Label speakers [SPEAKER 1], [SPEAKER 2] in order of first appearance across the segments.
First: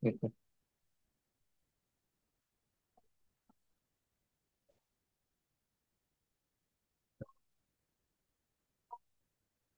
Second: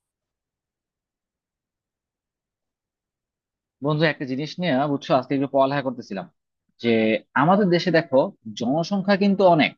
[SPEAKER 1] হম
[SPEAKER 2] বন্ধু একটা জিনিস নিয়ে বুঝছো, আজকে একটু পড়ালেখা করতেছিলাম যে আমাদের দেশে দেখো জনসংখ্যা কিন্তু অনেক।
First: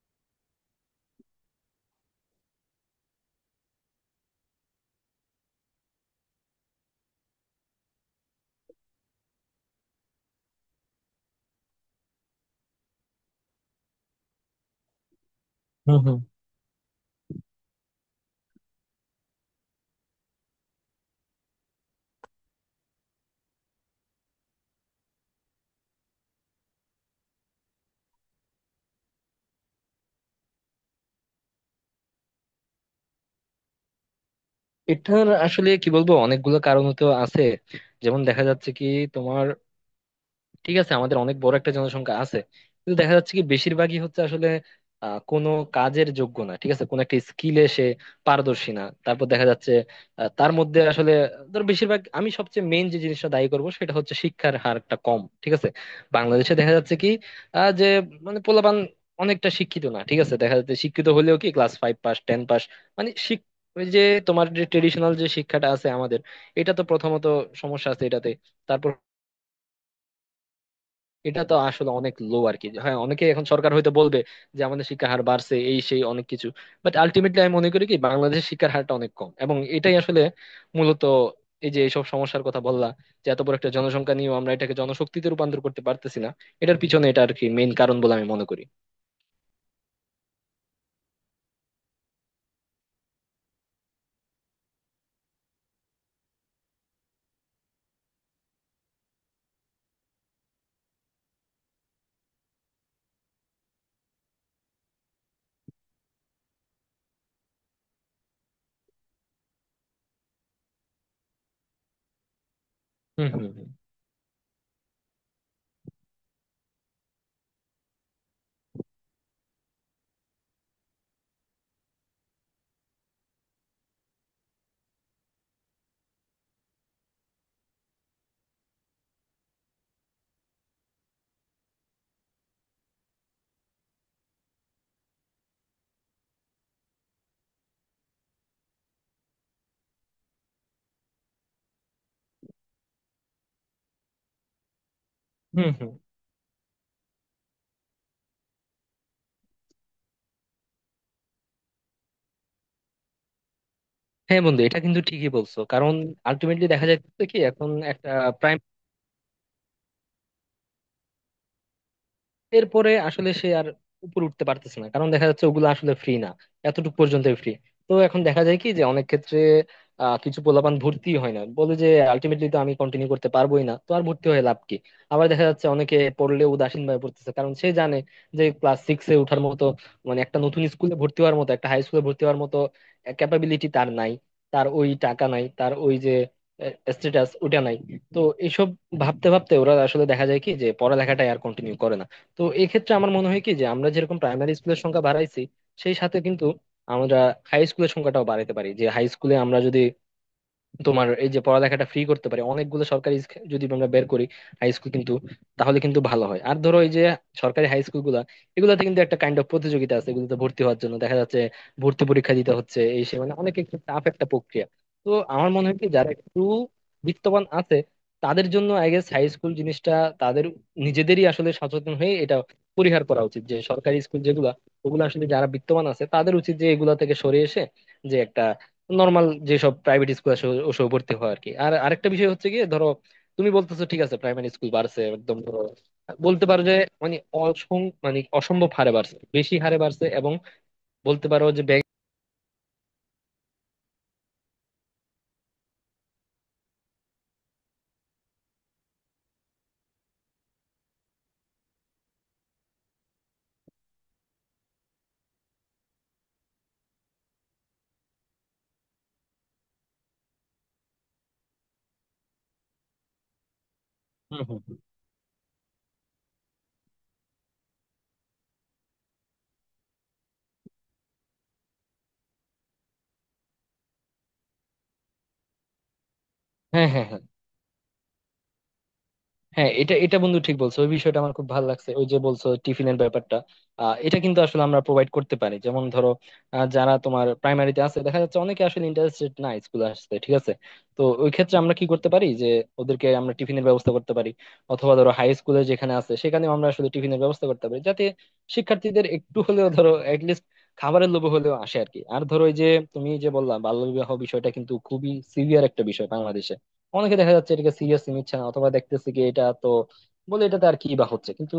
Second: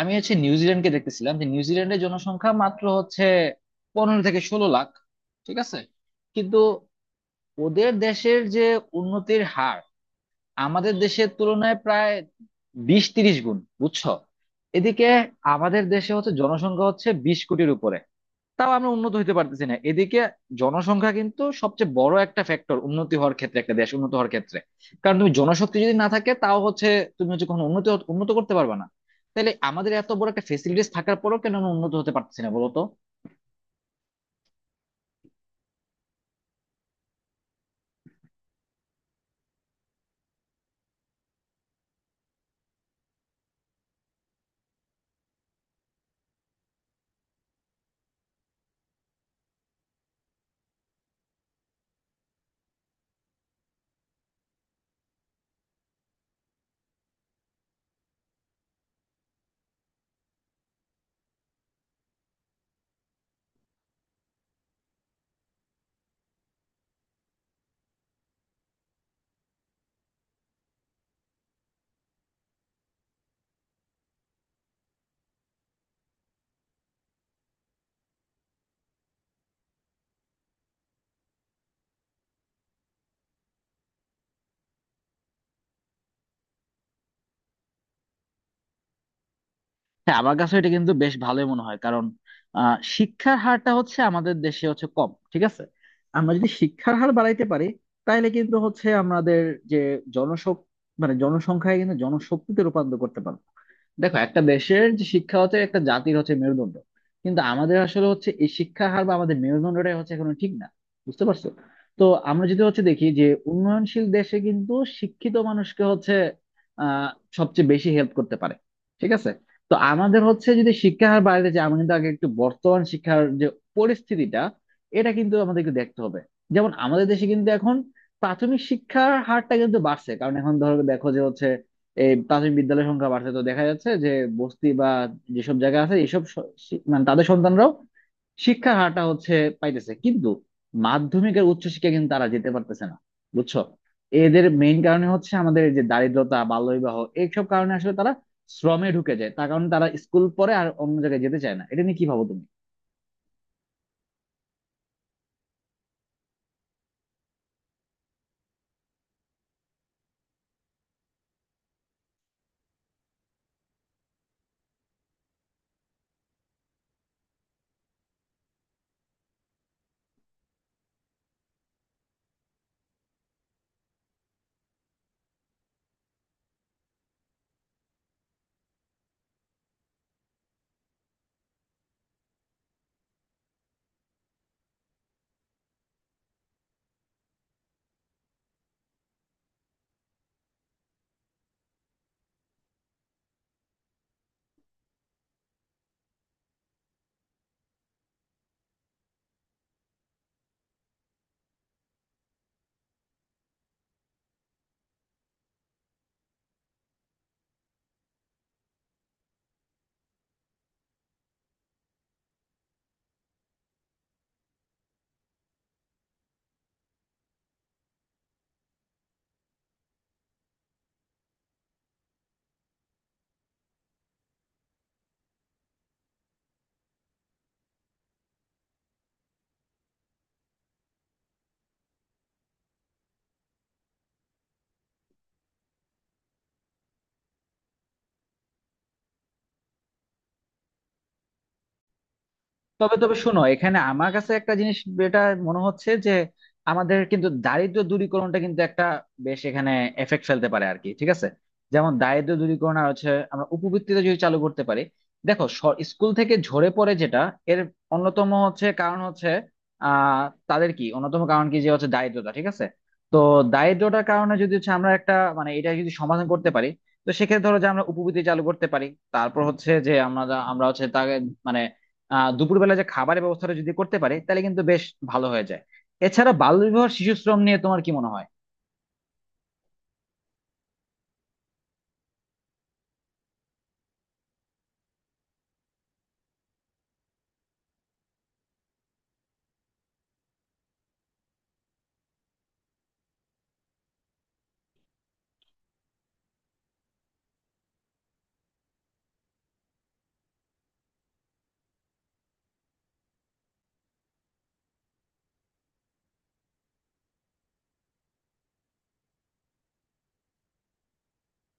[SPEAKER 2] আমি হচ্ছে নিউজিল্যান্ডকে দেখতেছিলাম যে নিউজিল্যান্ডের জনসংখ্যা মাত্র হচ্ছে 15 থেকে 16 লাখ, ঠিক আছে? কিন্তু ওদের দেশের যে উন্নতির হার আমাদের দেশের তুলনায় প্রায় 20-30 গুণ, বুঝছো? এদিকে আমাদের দেশে
[SPEAKER 1] হম
[SPEAKER 2] হচ্ছে জনসংখ্যা হচ্ছে 20 কোটির উপরে, তাও আমরা উন্নত হতে পারতেছি না। এদিকে জনসংখ্যা কিন্তু সবচেয়ে বড় একটা ফ্যাক্টর উন্নতি হওয়ার ক্ষেত্রে, একটা দেশ উন্নত হওয়ার ক্ষেত্রে। কারণ তুমি জনশক্তি যদি না থাকে তাও হচ্ছে তুমি হচ্ছে কখনো উন্নত করতে পারবে না। তাহলে আমাদের এত বড় একটা ফেসিলিটিস থাকার পরেও কেন আমরা উন্নত হতে পারতেছি না বলো তো?
[SPEAKER 1] এটার আসলে কি বলবো? অনেকগুলো কারণ তো আছে। যেমন দেখা যাচ্ছে কি, তোমার, ঠিক আছে, আমাদের অনেক বড় একটা জনসংখ্যা আছে। কিন্তু দেখা যাচ্ছে কি বেশিরভাগই হচ্ছে আসলে কোনো কাজের যোগ্য না, ঠিক আছে। কোনো একটা স্কিলে সে পারদর্শী না। তারপর দেখা যাচ্ছে তার মধ্যে আসলে ধর বেশিরভাগ, আমি সবচেয়ে মেইন যে জিনিসটা দায়ী করব সেটা হচ্ছে শিক্ষার হারটা কম, ঠিক আছে। বাংলাদেশে দেখা যাচ্ছে কি, যে মানে পোলাপান অনেকটা শিক্ষিত না, ঠিক আছে। দেখা যাচ্ছে শিক্ষিত হলেও কি class five pass, ten pass. মানে শিক- ওই যে তোমার যে ট্রেডিশনাল যে শিক্ষাটা আছে আমাদের, এটা তো প্রথমত সমস্যা আছে এটাতে। তারপর এটা তো আসলে অনেক লো আর কি। হ্যাঁ, অনেকে এখন সরকার হয়তো বলবে যে আমাদের শিক্ষার হার বাড়ছে এই সেই অনেক কিছু। বাট আলটিমেটলি আমি মনে করি কি বাংলাদেশের শিক্ষার হারটা অনেক কম, এবং এটাই আসলে মূলত এই যে এইসব সমস্যার কথা বললা, যে এত বড় একটা জনসংখ্যা নিয়েও আমরা এটাকে জনশক্তিতে রূপান্তর করতে পারতেছি না, এটার পিছনে এটা আর কি মেইন কারণ বলে আমি মনে করি।
[SPEAKER 2] হ্যাঁ, আমার কাছে এটা কিন্তু বেশ ভালোই মনে হয়। কারণ শিক্ষার হারটা হচ্ছে আমাদের দেশে হচ্ছে কম, ঠিক আছে। আমরা যদি শিক্ষার হার বাড়াইতে পারি, তাহলে কিন্তু হচ্ছে আমাদের যে জনসং মানে জনসংখ্যায় কিন্তু জনশক্তিতে রূপান্তর করতে পারবো। দেখো, একটা দেশের যে শিক্ষা হচ্ছে একটা জাতির হচ্ছে মেরুদণ্ড, কিন্তু আমাদের আসলে হচ্ছে এই শিক্ষার হার বা আমাদের মেরুদণ্ডটাই হচ্ছে এখনো ঠিক না, বুঝতে পারছো? তো আমরা যদি হচ্ছে দেখি যে
[SPEAKER 1] হুম, হুম, হুম,
[SPEAKER 2] উন্নয়নশীল দেশে কিন্তু শিক্ষিত মানুষকে হচ্ছে আহ সবচেয়ে বেশি হেল্প করতে পারে, ঠিক আছে। তো আমাদের হচ্ছে যদি শিক্ষার হার বাড়াতে চাই, আমরা কিন্তু আগে একটু বর্তমান শিক্ষার যে পরিস্থিতিটা, এটা কিন্তু আমাদেরকে দেখতে হবে। যেমন আমাদের দেশে কিন্তু এখন প্রাথমিক শিক্ষার হারটা কিন্তু বাড়ছে, কারণ এখন ধরো দেখো যে হচ্ছে এই প্রাথমিক বিদ্যালয়ের সংখ্যা বাড়ছে। তো দেখা যাচ্ছে যে বস্তি বা যেসব জায়গা আছে এসব মানে তাদের সন্তানরাও শিক্ষার হারটা হচ্ছে পাইতেছে, কিন্তু মাধ্যমিকের উচ্চশিক্ষা কিন্তু তারা যেতে পারতেছে না, বুঝছো? এদের মেইন কারণে হচ্ছে আমাদের
[SPEAKER 1] হুম,
[SPEAKER 2] এই যে
[SPEAKER 1] হুম।
[SPEAKER 2] দারিদ্রতা, বাল্যবিবাহ, এইসব কারণে আসলে তারা শ্রমে ঢুকে যায়। তার কারণে তারা স্কুল পড়ে আর অন্য জায়গায় যেতে চায় না। এটা নিয়ে কি ভাবো তুমি?
[SPEAKER 1] হ্যাঁ বন্ধু, এটা কিন্তু ঠিকই বলছো। কারণ আলটিমেটলি দেখা যাচ্ছে কি এখন এরপরে আসলে সে আর উপরে উঠতে পারতেছে না, কারণ দেখা যাচ্ছে ওগুলো আসলে ফ্রি না, এতটুকু পর্যন্ত ফ্রি। তো এখন দেখা যায় কি যে অনেক ক্ষেত্রে কিছু পোলাপান ভর্তি হয় না বলে যে আলটিমেটলি তো আমি কন্টিনিউ করতে পারবোই না, তো আর ভর্তি হয়ে লাভ কি। আবার দেখা যাচ্ছে অনেকে পড়লে উদাসীন ভাবে পড়তেছে, কারণ সে জানে যে ক্লাস সিক্স এ ওঠার মতো, মানে একটা নতুন স্কুলে ভর্তি হওয়ার মতো, একটা হাই স্কুলে ভর্তি হওয়ার মতো ক্যাপাবিলিটি তার নাই, তার ওই টাকা নাই, তার ওই যে স্ট্যাটাস ওটা নাই। তো এইসব ভাবতে ভাবতে ওরা আসলে দেখা যায় কি যে পড়ালেখাটাই আর কন্টিনিউ করে না। তো এক্ষেত্রে আমার মনে হয় কি যে আমরা যেরকম প্রাইমারি স্কুলের সংখ্যা বাড়াইছি, সেই সাথে কিন্তু আমরা হাই স্কুলের সংখ্যাটাও বাড়াইতে পারি। যে হাই স্কুলে আমরা যদি তোমার এই যে পড়ালেখাটা ফ্রি করতে পারি, অনেকগুলো সরকারি যদি আমরা বের করি, হাই স্কুল কিন্তু, তাহলে কিন্তু ভালো হয়। আর ধরো এই যে সরকারি হাই স্কুল গুলা, এগুলাতে কিন্তু একটা কাইন্ড অফ প্রতিযোগিতা আছে, এগুলোতে ভর্তি হওয়ার জন্য দেখা যাচ্ছে ভর্তি পরীক্ষা দিতে হচ্ছে এই সে, মানে অনেক একটু টাফ একটা প্রক্রিয়া। তো আমার মনে হয় কি যারা একটু বিত্তবান আছে, তাদের জন্য আই গেস হাই স্কুল জিনিসটা, তাদের নিজেদেরই আসলে সচেতন হয়ে এটা পরিহার করা উচিত, যে সরকারি স্কুল যেগুলা, ওগুলো আসলে যারা বিত্তবান আছে তাদের উচিত যে এগুলা থেকে সরে এসে যে একটা নর্মাল যেসব প্রাইভেট স্কুল আছে ওসব ভর্তি হওয়া আর কি। আর আরেকটা বিষয় হচ্ছে কি, ধরো তুমি বলতেছো, ঠিক আছে, প্রাইমারি স্কুল বাড়ছে, একদম ধরো বলতে পারো যে মানে অসং মানে অসম্ভব হারে বাড়ছে, বেশি হারে বাড়ছে, এবং বলতে পারো যে ব্যাংক।
[SPEAKER 2] তবে তবে শোনো, এখানে আমার কাছে একটা জিনিস, এটা মনে হচ্ছে যে আমাদের কিন্তু দারিদ্র দূরীকরণটা কিন্তু একটা বেশ এখানে এফেক্ট ফেলতে পারে আর কি, ঠিক আছে। যেমন দারিদ্র দূরীকরণ, আর হচ্ছে আমরা উপবৃত্তিটা যদি চালু করতে পারি। দেখো, স্কুল থেকে ঝরে পড়ে যেটা, এর অন্যতম হচ্ছে কারণ হচ্ছে আহ তাদের কি অন্যতম কারণ কি যে হচ্ছে দারিদ্রতা, ঠিক আছে। তো দারিদ্রতার কারণে
[SPEAKER 1] হুম,
[SPEAKER 2] যদি
[SPEAKER 1] হুম,
[SPEAKER 2] হচ্ছে
[SPEAKER 1] হুম।
[SPEAKER 2] আমরা একটা মানে এটা যদি সমাধান করতে পারি, তো সেক্ষেত্রে ধরো যে আমরা উপবৃত্তি চালু করতে পারি। তারপর হচ্ছে যে আমরা আমরা হচ্ছে তাকে মানে আহ দুপুরবেলা যে খাবারের ব্যবস্থাটা যদি করতে পারে তাহলে কিন্তু বেশ ভালো হয়ে যায়। এছাড়া বাল্যবিবাহ,
[SPEAKER 1] হ্যাঁ, হ্যাঁ,
[SPEAKER 2] শিশু
[SPEAKER 1] হ্যাঁ,
[SPEAKER 2] শ্রম নিয়ে তোমার কি মনে হয়?
[SPEAKER 1] হ্যাঁ, এটা এটা বন্ধু ঠিক বলছো। ওই বিষয়টা আমার খুব ভালো লাগছে, ওই যে বলছো টিফিনের ব্যাপারটা। এটা কিন্তু আসলে আমরা প্রোভাইড করতে পারি, যেমন ধরো যারা তোমার প্রাইমারিতে আছে দেখা যাচ্ছে অনেকে আসলে ইন্টারেস্টেড না স্কুলে আসতে, ঠিক আছে। তো ওই ক্ষেত্রে আমরা কি করতে পারি যে ওদেরকে আমরা টিফিনের ব্যবস্থা করতে পারি। অথবা ধরো হাই স্কুলে যেখানে আছে সেখানে আমরা আসলে টিফিনের ব্যবস্থা করতে পারি, যাতে শিক্ষার্থীদের একটু হলেও ধরো লিস্ট, খাবারের লোভে হলেও আসে আর কি। আর ধরো ওই যে তুমি যে বললা বাল্য বিবাহ, বিষয়টা কিন্তু খুবই সিভিয়ার একটা বিষয় বাংলাদেশে। অনেকে দেখা যাচ্ছে এটাকে সিরিয়াসলি নিচ্ছে না, অথবা দেখতেছে কি এটা তো বলে এটাতে আর কি বা হচ্ছে কিন্তু,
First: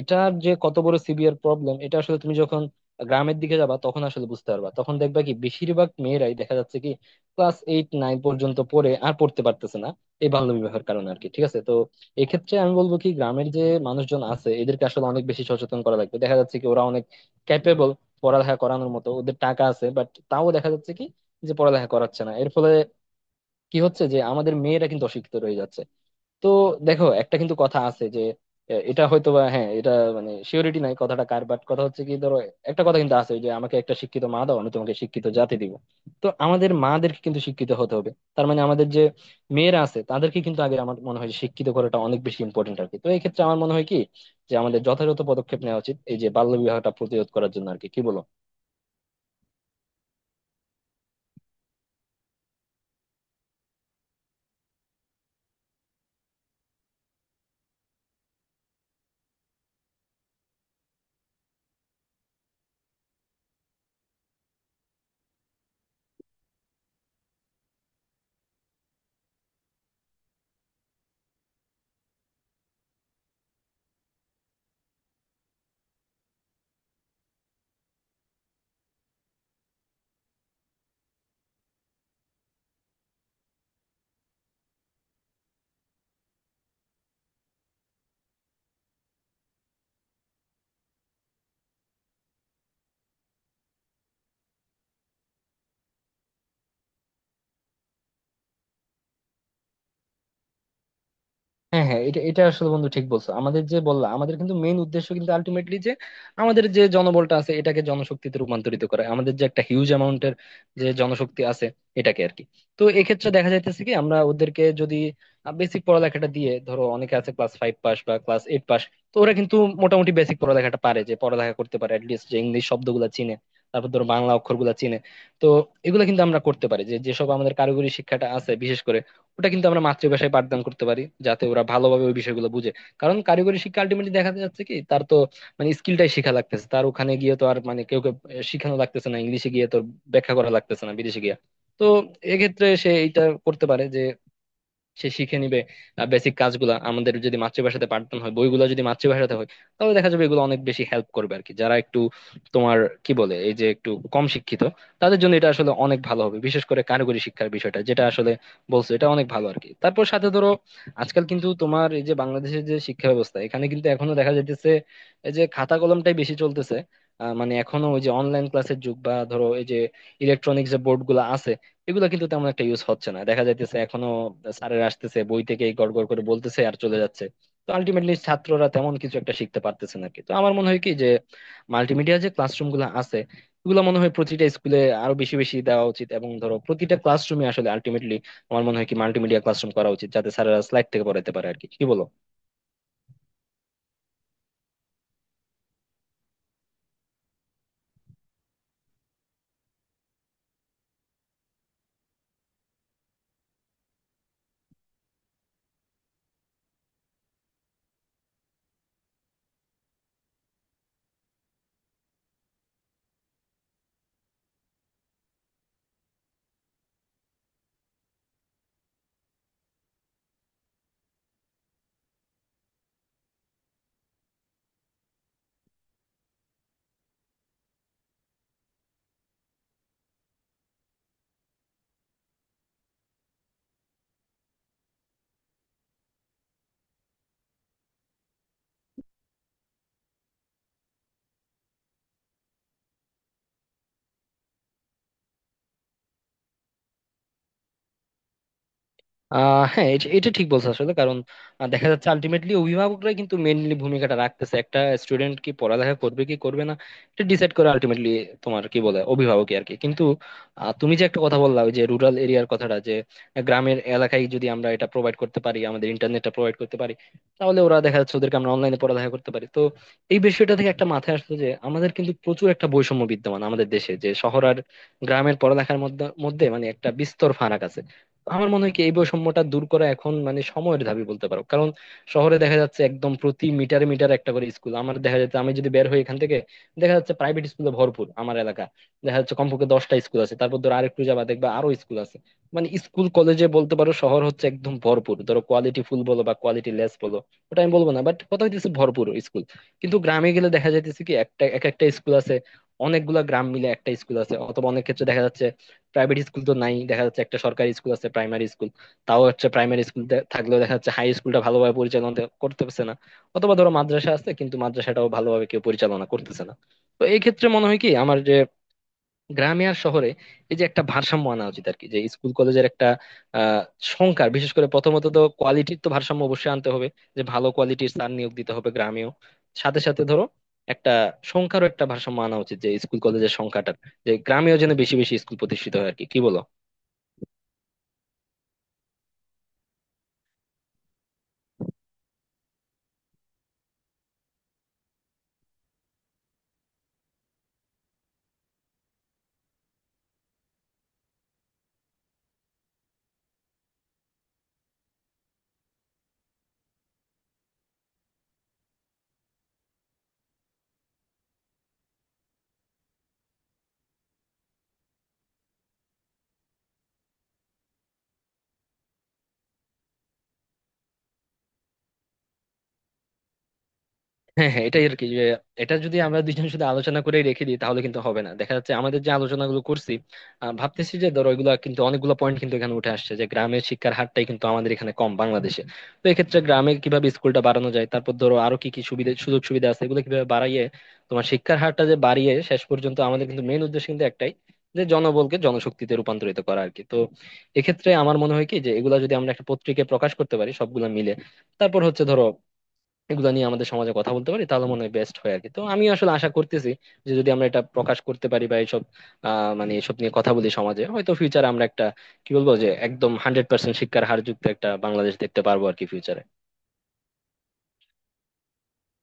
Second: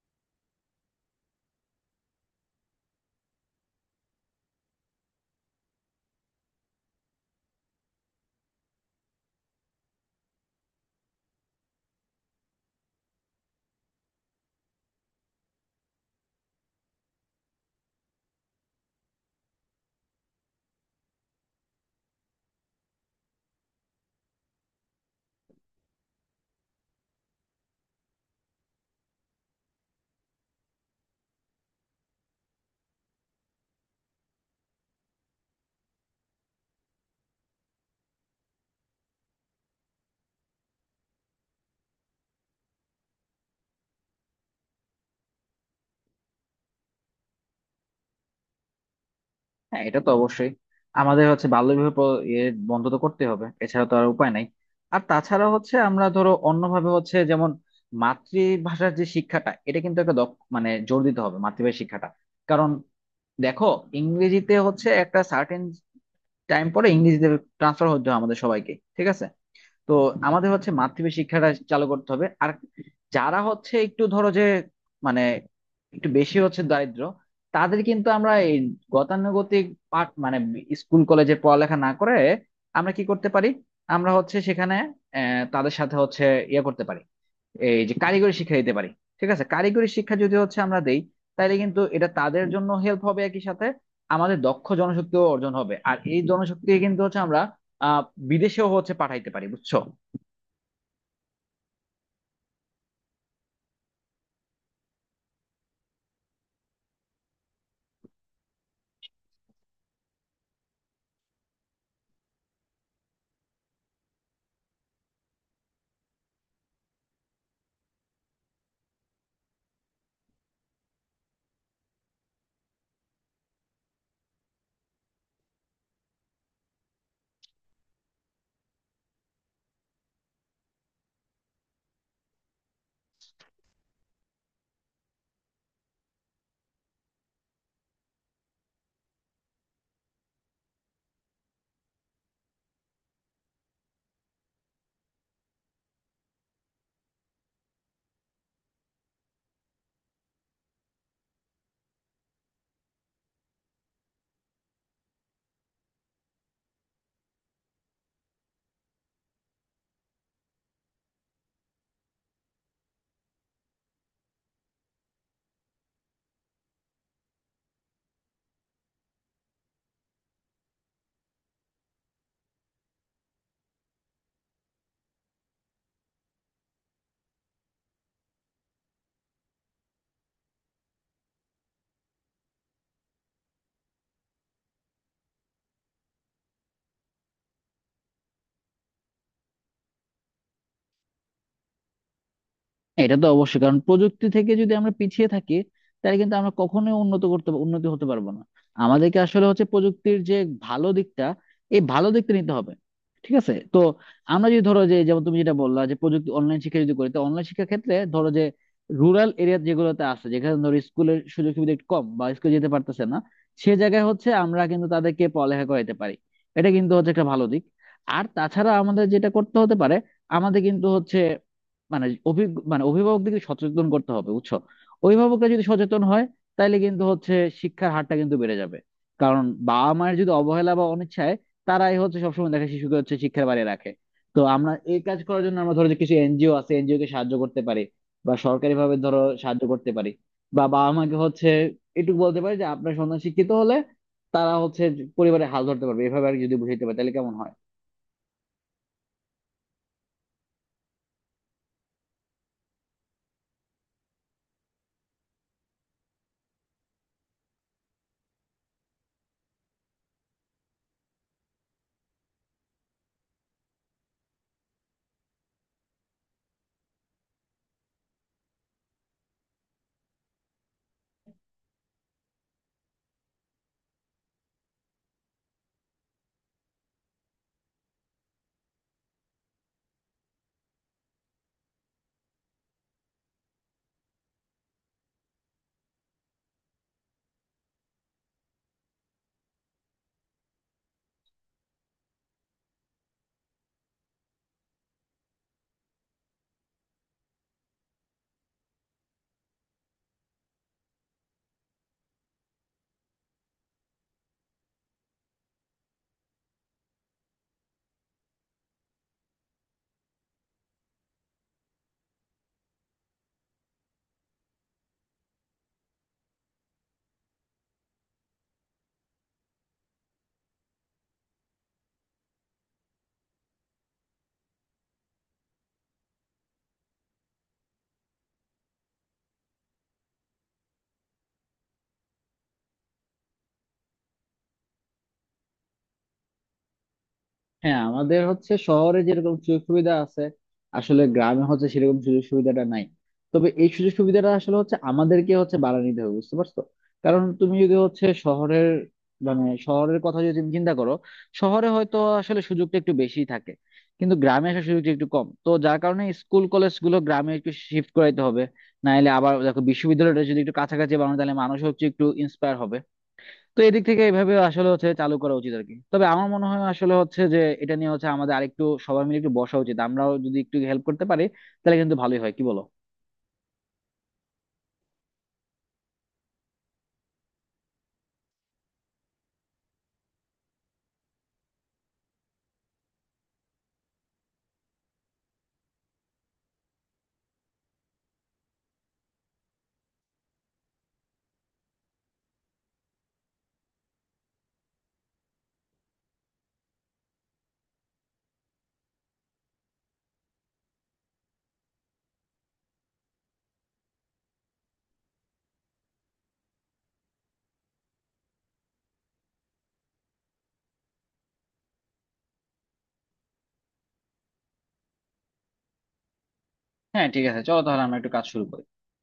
[SPEAKER 1] এটার যে কত বড় সিভিয়ার প্রবলেম এটা আসলে তুমি যখন গ্রামের দিকে যাবা তখন আসলে বুঝতে পারবা। তখন দেখবা কি বেশিরভাগ মেয়েরাই দেখা যাচ্ছে কি ক্লাস এইট নাইন পর্যন্ত পড়ে আর পড়তে পারতেছে না, এই বাল্য বিবাহের কারণে আর কি, ঠিক আছে। তো এক্ষেত্রে আমি বলবো কি গ্রামের যে মানুষজন আছে এদেরকে আসলে অনেক বেশি সচেতন করা লাগবে। দেখা যাচ্ছে কি ওরা অনেক ক্যাপেবল, পড়ালেখা করানোর মতো ওদের টাকা আছে, বাট তাও দেখা যাচ্ছে কি যে পড়ালেখা করাচ্ছে না। এর ফলে কি হচ্ছে যে আমাদের মেয়েরা কিন্তু অশিক্ষিত রয়ে যাচ্ছে। তো দেখো একটা কিন্তু কথা আছে যে এটা হয়তো বা, হ্যাঁ, এটা মানে শিওরিটি নাই কথাটা কার, বাট কথা হচ্ছে কি ধরো, একটা কথা কিন্তু আছে যে আমাকে একটা শিক্ষিত মা দাও, আমি তোমাকে শিক্ষিত জাতি দিব। তো আমাদের মাদেরকে কিন্তু শিক্ষিত হতে হবে, তার মানে আমাদের যে মেয়েরা আছে তাদেরকে কিন্তু আগে আমার মনে হয় শিক্ষিত করাটা অনেক বেশি ইম্পর্টেন্ট আর কি। তো এই ক্ষেত্রে আমার মনে হয় কি যে আমাদের যথাযথ পদক্ষেপ নেওয়া উচিত এই যে বাল্য বিবাহটা প্রতিরোধ করার জন্য আর কি, কি বলো?
[SPEAKER 2] হ্যাঁ, এটা তো অবশ্যই আমাদের হচ্ছে বাল্যবিবাহ প্র- এ বন্ধ তো করতে হবে, এছাড়া তো আর উপায় নাই। আর তাছাড়া হচ্ছে আমরা ধরো অন্যভাবে হচ্ছে যেমন মাতৃভাষার যে শিক্ষাটা, এটা কিন্তু একটা দক্ষ মানে জোর দিতে হবে মাতৃভাষার শিক্ষাটা। কারণ দেখো, ইংরেজিতে হচ্ছে একটা সার্টেন টাইম পরে ইংরেজিতে ট্রান্সফার হতে হয় আমাদের সবাইকে, ঠিক আছে। তো আমাদের হচ্ছে মাতৃভাষা শিক্ষাটা চালু করতে হবে। আর যারা হচ্ছে একটু ধরো যে মানে একটু বেশি হচ্ছে দারিদ্র, তাদের কিন্তু আমরা এই গতানুগতিক পাঠ মানে স্কুল কলেজে পড়ালেখা না করে আমরা কি করতে পারি, আমরা হচ্ছে সেখানে তাদের সাথে হচ্ছে ইয়ে করতে পারি এই যে কারিগরি শিক্ষা দিতে পারি, ঠিক আছে। কারিগরি শিক্ষা যদি হচ্ছে আমরা দেই, তাহলে কিন্তু এটা তাদের জন্য হেল্প হবে। একই সাথে আমাদের দক্ষ জনশক্তিও অর্জন হবে, আর এই জনশক্তি কিন্তু হচ্ছে আমরা আহ বিদেশেও হচ্ছে পাঠাইতে পারি, বুঝছো?
[SPEAKER 1] হ্যাঁ, হ্যাঁ, এটা এটা আসলে বন্ধু ঠিক বলছো। আমাদের যে বললা আমাদের কিন্তু মেইন উদ্দেশ্য কিন্তু আলটিমেটলি, যে আমাদের যে জনবলটা আছে এটাকে জনশক্তিতে রূপান্তরিত করা, আমাদের যে একটা হিউজ অ্যামাউন্টের যে জনশক্তি আছে এটাকে আর কি। তো এক্ষেত্রে দেখা যাইতেছে কি আমরা ওদেরকে যদি বেসিক পড়ালেখাটা দিয়ে ধরো অনেকে আছে ক্লাস ফাইভ পাস বা ক্লাস এইট পাস, তো ওরা কিন্তু মোটামুটি বেসিক পড়ালেখাটা পারে, যে পড়ালেখা করতে পারে, অ্যাটলিস্ট যে ইংলিশ শব্দগুলো চিনে, তারপর ধরো বাংলা অক্ষরগুলো চিনে। তো এগুলো কিন্তু আমরা করতে পারি যে যেসব আমাদের কারিগরি শিক্ষাটা আছে বিশেষ করে, ওটা কিন্তু আমরা মাতৃভাষায় পাঠদান করতে পারি, যাতে ওরা ভালোভাবে ওই বিষয়গুলো বুঝে। কারণ কারিগরি শিক্ষা আলটিমেটলি দেখা যাচ্ছে কি, তার তো মানে স্কিলটাই শিখা লাগতেছে, তার ওখানে গিয়ে তো আর মানে কেউ কেউ শিখানো লাগতেছে না, ইংলিশে গিয়ে তোর ব্যাখ্যা করা লাগতেছে না বিদেশে গিয়ে। তো এক্ষেত্রে সে এটা করতে পারে যে সে শিখে নিবে বেসিক কাজগুলা। আমাদের যদি মাতৃভাষাতে পাঠদান হয়, বইগুলা যদি মাতৃভাষাতে হয়, তাহলে দেখা যাবে এগুলো অনেক বেশি হেল্প করবে আর কি, যারা একটু তোমার কি বলে এই যে একটু কম শিক্ষিত, তাদের জন্য এটা আসলে অনেক ভালো হবে। বিশেষ করে কারিগরি শিক্ষার বিষয়টা যেটা আসলে বলছো, এটা অনেক ভালো আর কি। তারপর সাথে ধরো আজকাল কিন্তু তোমার এই যে বাংলাদেশের যে শিক্ষা ব্যবস্থা এখানে কিন্তু এখনো দেখা যাইতেছে এই যে খাতা কলমটাই বেশি চলতেছে। মানে এখনো ওই যে অনলাইন ক্লাসের যুগ বা ধরো এই যে ইলেকট্রনিক্স যে বোর্ড গুলো আছে, এগুলা কিন্তু তেমন একটা ইউজ হচ্ছে না, দেখা যাইতেছে এখনো। স্যারেরা আসতেছে, বই থেকে গড় গড় করে বলতেছে, আর চলে যাচ্ছে। তো আলটিমেটলি ছাত্ররা তেমন কিছু একটা শিখতে পারতেছে না কি। তো আমার মনে হয় কি যে মাল্টিমিডিয়া যে ক্লাসরুম গুলো আছে এগুলো মনে হয় প্রতিটা স্কুলে আরো বেশি বেশি দেওয়া উচিত, এবং ধরো প্রতিটা ক্লাসরুমে আসলে আলটিমেটলি আমার মনে হয় কি মাল্টিমিডিয়া ক্লাসরুম করা উচিত, যাতে স্যারেরা স্লাইড থেকে পড়াইতে পারে আর কি, কি বলো?
[SPEAKER 2] এটা তো অবশ্যই, কারণ প্রযুক্তি থেকে যদি আমরা পিছিয়ে থাকি তাহলে কিন্তু আমরা কখনোই উন্নত করতে উন্নতি হতে পারবো না। আমাদেরকে আসলে হচ্ছে প্রযুক্তির যে ভালো দিকটা, এই ভালো দিকটা নিতে হবে, ঠিক আছে। তো আমরা যদি ধরো যে, যেমন তুমি যেটা বললা যে প্রযুক্তি অনলাইন শিক্ষা যদি করি, তো অনলাইন শিক্ষার ক্ষেত্রে ধরো যে রুরাল এরিয়া যেগুলোতে আছে, যেখানে ধরো স্কুলের সুযোগ সুবিধা একটু কম বা স্কুলে যেতে পারতেছে না, সে জায়গায় হচ্ছে আমরা কিন্তু তাদেরকে পড়ালেখা করাইতে পারি। এটা কিন্তু হচ্ছে একটা ভালো দিক। আর তাছাড়া আমাদের যেটা করতে হতে পারে, আমাদের কিন্তু হচ্ছে মানে অভিজ্ঞ মানে অভিভাবকদেরকে সচেতন করতে হবে, বুঝছো? অভিভাবকরা যদি সচেতন হয়, তাহলে কিন্তু হচ্ছে শিক্ষার হারটা কিন্তু বেড়ে যাবে। কারণ বাবা মায়ের যদি অবহেলা বা অনিচ্ছায়, তারাই হচ্ছে সবসময় দেখে শিশুকে হচ্ছে শিক্ষার বাইরে রাখে। তো আমরা এই কাজ করার জন্য আমরা ধরো যে কিছু এনজিও আছে, এনজিও কে সাহায্য করতে পারি বা সরকারি ভাবে ধরো সাহায্য করতে পারি, বা বাবা মাকে হচ্ছে এটুকু বলতে পারি যে আপনার সন্তান শিক্ষিত হলে তারা হচ্ছে পরিবারে হাল ধরতে পারবে, এভাবে আর কি যদি বুঝাইতে পারে তাহলে কেমন হয়।
[SPEAKER 1] হ্যাঁ, এটা এটা ঠিক বলছো আসলে। কারণ দেখা যাচ্ছে আলটিমেটলি অভিভাবকরাই কিন্তু মেইনলি ভূমিকাটা রাখতেছে, একটা স্টুডেন্ট কি পড়ালেখা করবে কি করবে না এটা ডিসাইড করে আলটিমেটলি তোমার কি বলে অভিভাবকই আর কি কিন্তু। তুমি যে একটা কথা বললা ওই যে রুরাল এরিয়ার কথাটা, যে গ্রামের এলাকায় যদি আমরা এটা প্রোভাইড করতে পারি, আমাদের ইন্টারনেটটা প্রোভাইড করতে পারি, তাহলে ওরা দেখা যাচ্ছে ওদেরকে আমরা অনলাইনে পড়ালেখা করতে পারি। তো এই বিষয়টা থেকে একটা মাথায় আসলো যে আমাদের কিন্তু প্রচুর একটা বৈষম্য বিদ্যমান আমাদের দেশে, যে শহর আর গ্রামের পড়ালেখার মধ্যে মধ্যে মানে একটা বিস্তর ফারাক আছে। আমার মনে হয় কি এই বৈষম্যটা দূর করা এখন মানে সময়ের দাবি বলতে পারো। কারণ শহরে দেখা যাচ্ছে একদম প্রতি মিটারে মিটারে একটা করে স্কুল আমার, দেখা যাচ্ছে আমি যদি বের হই এখান থেকে দেখা যাচ্ছে প্রাইভেট স্কুলে ভরপুর আমার এলাকা, দেখা যাচ্ছে কমপক্ষে 10টা স্কুল আছে, তারপর ধর আরেকটু যাবা দেখবা আরো স্কুল আছে। মানে স্কুল কলেজে বলতে পারো শহর হচ্ছে একদম ভরপুর, ধরো কোয়ালিটি ফুল বলো বা কোয়ালিটি লেস বলো, ওটা আমি বলবো না, বাট কথা হইতেছে ভরপুর স্কুল। কিন্তু গ্রামে গেলে দেখা যাইতেছে কি একটা এক একটা স্কুল আছে, অনেকগুলা গ্রাম মিলে একটা স্কুল আছে। অথবা অনেক ক্ষেত্রে দেখা যাচ্ছে প্রাইভেট স্কুল তো নাই, দেখা যাচ্ছে একটা সরকারি স্কুল আছে, প্রাইমারি স্কুল। তাও হচ্ছে প্রাইমারি স্কুল থাকলেও দেখা যাচ্ছে হাই স্কুলটা ভালোভাবে পরিচালনা করতে পারছে না। অথবা ধরো মাদ্রাসা আছে, কিন্তু মাদ্রাসাটাও ভালোভাবে কেউ পরিচালনা করতেছে না। তো এই ক্ষেত্রে মনে হয় কি আমার, যে গ্রামে আর শহরে এই যে একটা ভারসাম্য আনা উচিত আর কি, যে স্কুল কলেজের একটা আহ সংখ্যার বিশেষ করে, প্রথমত তো কোয়ালিটির তো ভারসাম্য অবশ্যই আনতে হবে, যে ভালো কোয়ালিটির স্যার নিয়োগ দিতে হবে গ্রামেও। সাথে সাথে ধরো একটা সংখ্যারও একটা ভারসাম্য আনা উচিত, যে স্কুল কলেজের সংখ্যাটার, যে গ্রামেও যেন বেশি বেশি স্কুল প্রতিষ্ঠিত হয় আর কি, কি বলো?
[SPEAKER 2] হ্যাঁ, আমাদের হচ্ছে শহরে যেরকম সুযোগ সুবিধা আছে, আসলে গ্রামে হচ্ছে সেরকম সুযোগ সুবিধাটা নাই। তবে এই সুযোগ সুবিধাটা আসলে হচ্ছে আমাদেরকে হচ্ছে বাড়া নিতে হবে, বুঝতে পারছো? কারণ তুমি যদি হচ্ছে শহরের মানে শহরের কথা যদি তুমি চিন্তা করো, শহরে হয়তো আসলে সুযোগটা একটু বেশি থাকে, কিন্তু গ্রামে আসার সুযোগটা একটু কম, তো যার কারণে স্কুল কলেজ গুলো গ্রামে একটু শিফট করাইতে হবে। নাহলে আবার দেখো বিশ্ববিদ্যালয়টা যদি একটু কাছাকাছি বানানো তাহলে মানুষ হচ্ছে একটু ইন্সপায়ার হবে। তো এদিক থেকে এইভাবে আসলে হচ্ছে চালু করা উচিত আর কি। তবে আমার মনে হয় আসলে হচ্ছে যে এটা নিয়ে হচ্ছে আমাদের আরেকটু সবাই মিলে একটু বসা উচিত। আমরাও যদি একটু হেল্প করতে পারি তাহলে কিন্তু ভালোই হয়, কি বলো?
[SPEAKER 1] হ্যাঁ, হ্যাঁ, এটাই আর কি। যে এটা যদি আমরা দুইজন শুধু আলোচনা করে রেখে দিই তাহলে কিন্তু হবে না। দেখা যাচ্ছে আমাদের যে আলোচনাগুলো করছি, ভাবতেছি যে ধরো এগুলো কিন্তু অনেকগুলো পয়েন্ট কিন্তু এখানে উঠে আসছে, যে গ্রামের শিক্ষার হারটাই কিন্তু আমাদের এখানে কম বাংলাদেশে। তো এক্ষেত্রে গ্রামে কিভাবে স্কুলটা বাড়ানো যায়, তারপর ধরো আরো কি কি সুবিধা সুযোগ সুবিধা আছে এগুলো কিভাবে বাড়াইয়ে তোমার শিক্ষার হারটা যে বাড়িয়ে, শেষ পর্যন্ত আমাদের কিন্তু মেইন উদ্দেশ্য কিন্তু একটাই, যে জনবলকে জনশক্তিতে রূপান্তরিত করা আর কি। তো এক্ষেত্রে আমার মনে হয় কি যে এগুলা যদি আমরা একটা পত্রিকায় প্রকাশ করতে পারি সবগুলা মিলে, তারপর হচ্ছে ধরো এগুলো নিয়ে আমাদের সমাজে কথা বলতে পারি, তাহলে মনে হয় বেস্ট হয় আর কি। তো আমি আসলে আশা করতেছি যে যদি আমরা এটা প্রকাশ করতে পারি বা এইসব আহ মানে এসব নিয়ে কথা বলি সমাজে, হয়তো ফিউচারে আমরা একটা কি বলবো, যে একদম 100% শিক্ষার হার যুক্ত একটা বাংলাদেশ দেখতে পারবো আর কি ফিউচারে।
[SPEAKER 2] হ্যাঁ ঠিক আছে, চলো তাহলে আমরা একটু কাজ শুরু করি।